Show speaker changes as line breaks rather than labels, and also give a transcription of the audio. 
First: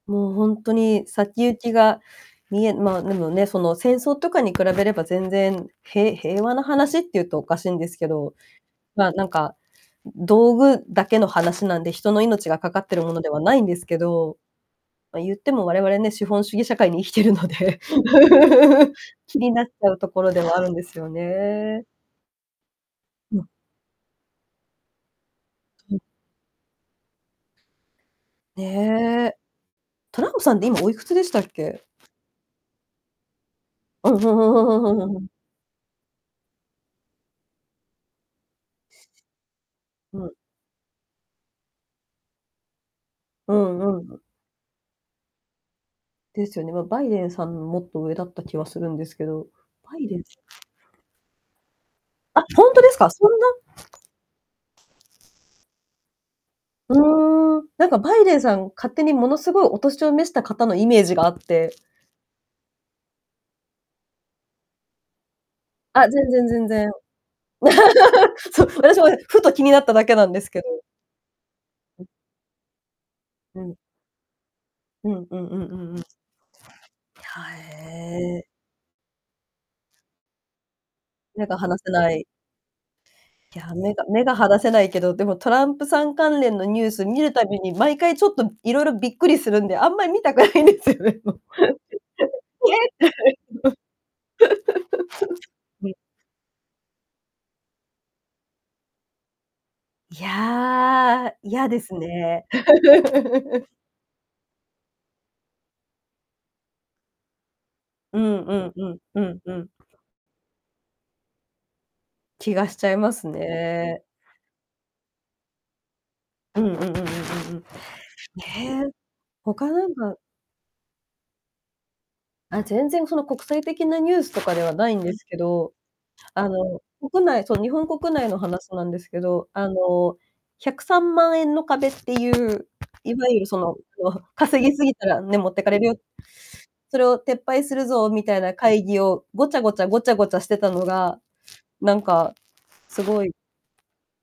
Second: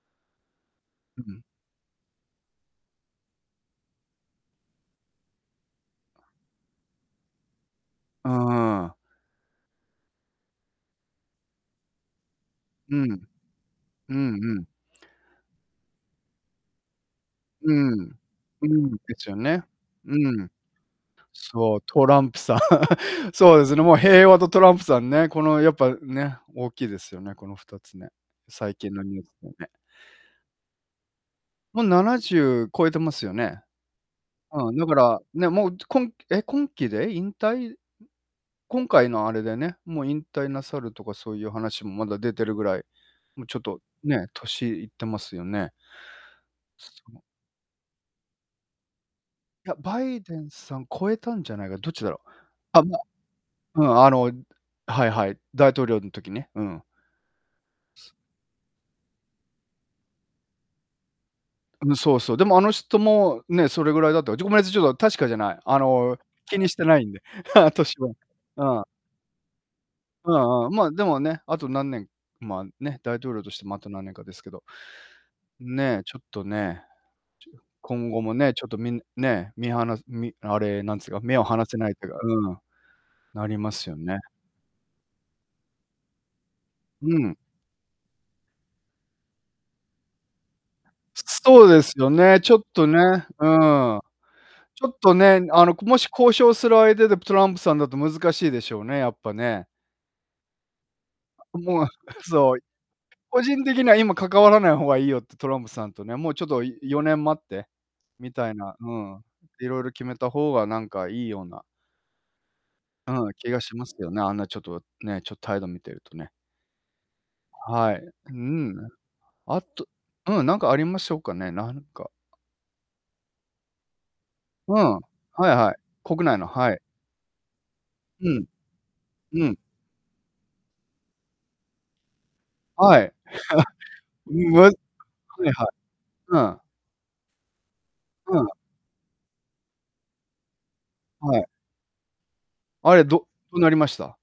もうほんとに、
うん。
先行きが見えまあ、でもね、その戦争とかに比べれば全然へ平和な話って言うとおかしいんですけ
う
ど、
ん。
ま、なんか道具だけの話なんで、人の命がかかっ
う
てる
ん。
ものではないんですけ
うん
ど、
うん。
ま、言っても、我々ね、資本主義社会に生きてるの
う
で
ん。うん、ですよ
気に
ね。
なっちゃうと
う
ころで
ん。
はあるんですよ
そう、
ね。
トランプさん。
うん。
そうですね、もう平和とトランプさんね、このやっぱね、大きいですよね、この2つね、最近のニュース
ね。
でね。
トランプさんって今おいくつでしたっ
も
け？
う70超えてますよね。
うん。ふんふ
うん、
ん
だ
ふ
か
んふんふんふ
ら、
ん。
ね、もうこんえ、今期で引退？今回のあれでね、もう引
うん。
退なさるとかそういう話もまだ出てるぐらい、もう
う
ちょっと、
んうん。
ね、年いってますよね。
ですよね、ま、バイデンさん、もっと上だった気はするんですけど、
いや、
バ
バ
イデ
イ
ン
デンさん超えたんじゃないか、どっちだろう？
あ、ほんと
あ、
です
ま
か、そんな
うん、あの、はいはい、大統領の時ね。うん。
うーん。なんかバイデンさん、勝手にものすごいお年を召した方のイメージがあって。
うん、そうそう、でもあの人も、ね、それぐらいだとちょっとごめんなさい、ちょっと確かじゃない。あ
あ、
の、
全然
気
全
にして
然。
ないんで。年は。
そう、
うん。
私もね、ふと気になっただけなん
う
ですけ
ん
ど。
うん、ま、でもね、あと何年ま、ね、大統領とし
う
て
ん。
ま、あと何年かですけど。
うんうんうんうんうん。
ね、
や、
ちょっとね。ちょ今後も
へえ。
ね、ちょっとみんね、みはなみあれ、なんつか目を
目が
離せ
離
な
せ
いと
な
か、
い。
うん、な
い
り
や、
ます
目
よ
が
ね。
目が離せないけど、でもトランプさん関連のニュース
う
見る
ん。
たびに毎回ちょっといろいろびっくりするんで、あんまり見たくないんですよね。
そそうですよね、ちょっとね、うん。ちょっとね、あの こ
えって。
もし交渉する相手でトランプさんだと難しいでしょうね、やっぱね。
いや、い
う、
やで
もう、
すね。
そう、個人 的には今関わらない方がいいよってトランプさんとね、もうちょっと4年待って
う
み
ん
た
う
い
ん
な、
う
う
ん
ん、
うんう
い
ん。
ろいろ決めた方が何かいいような
気がしちゃいます
うん、気がします
ね。
よね。あんなちょっと、ね、ちょ、態度見てるとね。
うんうんうんうんうんうん。
はい。うん。
ね、
あ
他な
と
んか
うん、なんかありましょうかね、なんか
あ、全然その国際的なニュースとかで
う
はな
ん、
い
は
んですけ
いは
ど、
い。国内の、
あ
はい。
の、国内、そう日本国
う
内の
ん。
話なんですけ
う
ど、
ん。
あの、103万円の壁っていう、
はい。
いわゆるその、えっと
んむ
「稼
は
ぎすぎたらね、持
い
って
はい。
かれるよ。
うん。
それを撤廃するぞ」み
う
たい
ん。
な会議をごちゃごちゃごちゃごちゃしてたのが、
はい。
なんか、
あ
す
れ、
ご
ど
い
どなりました？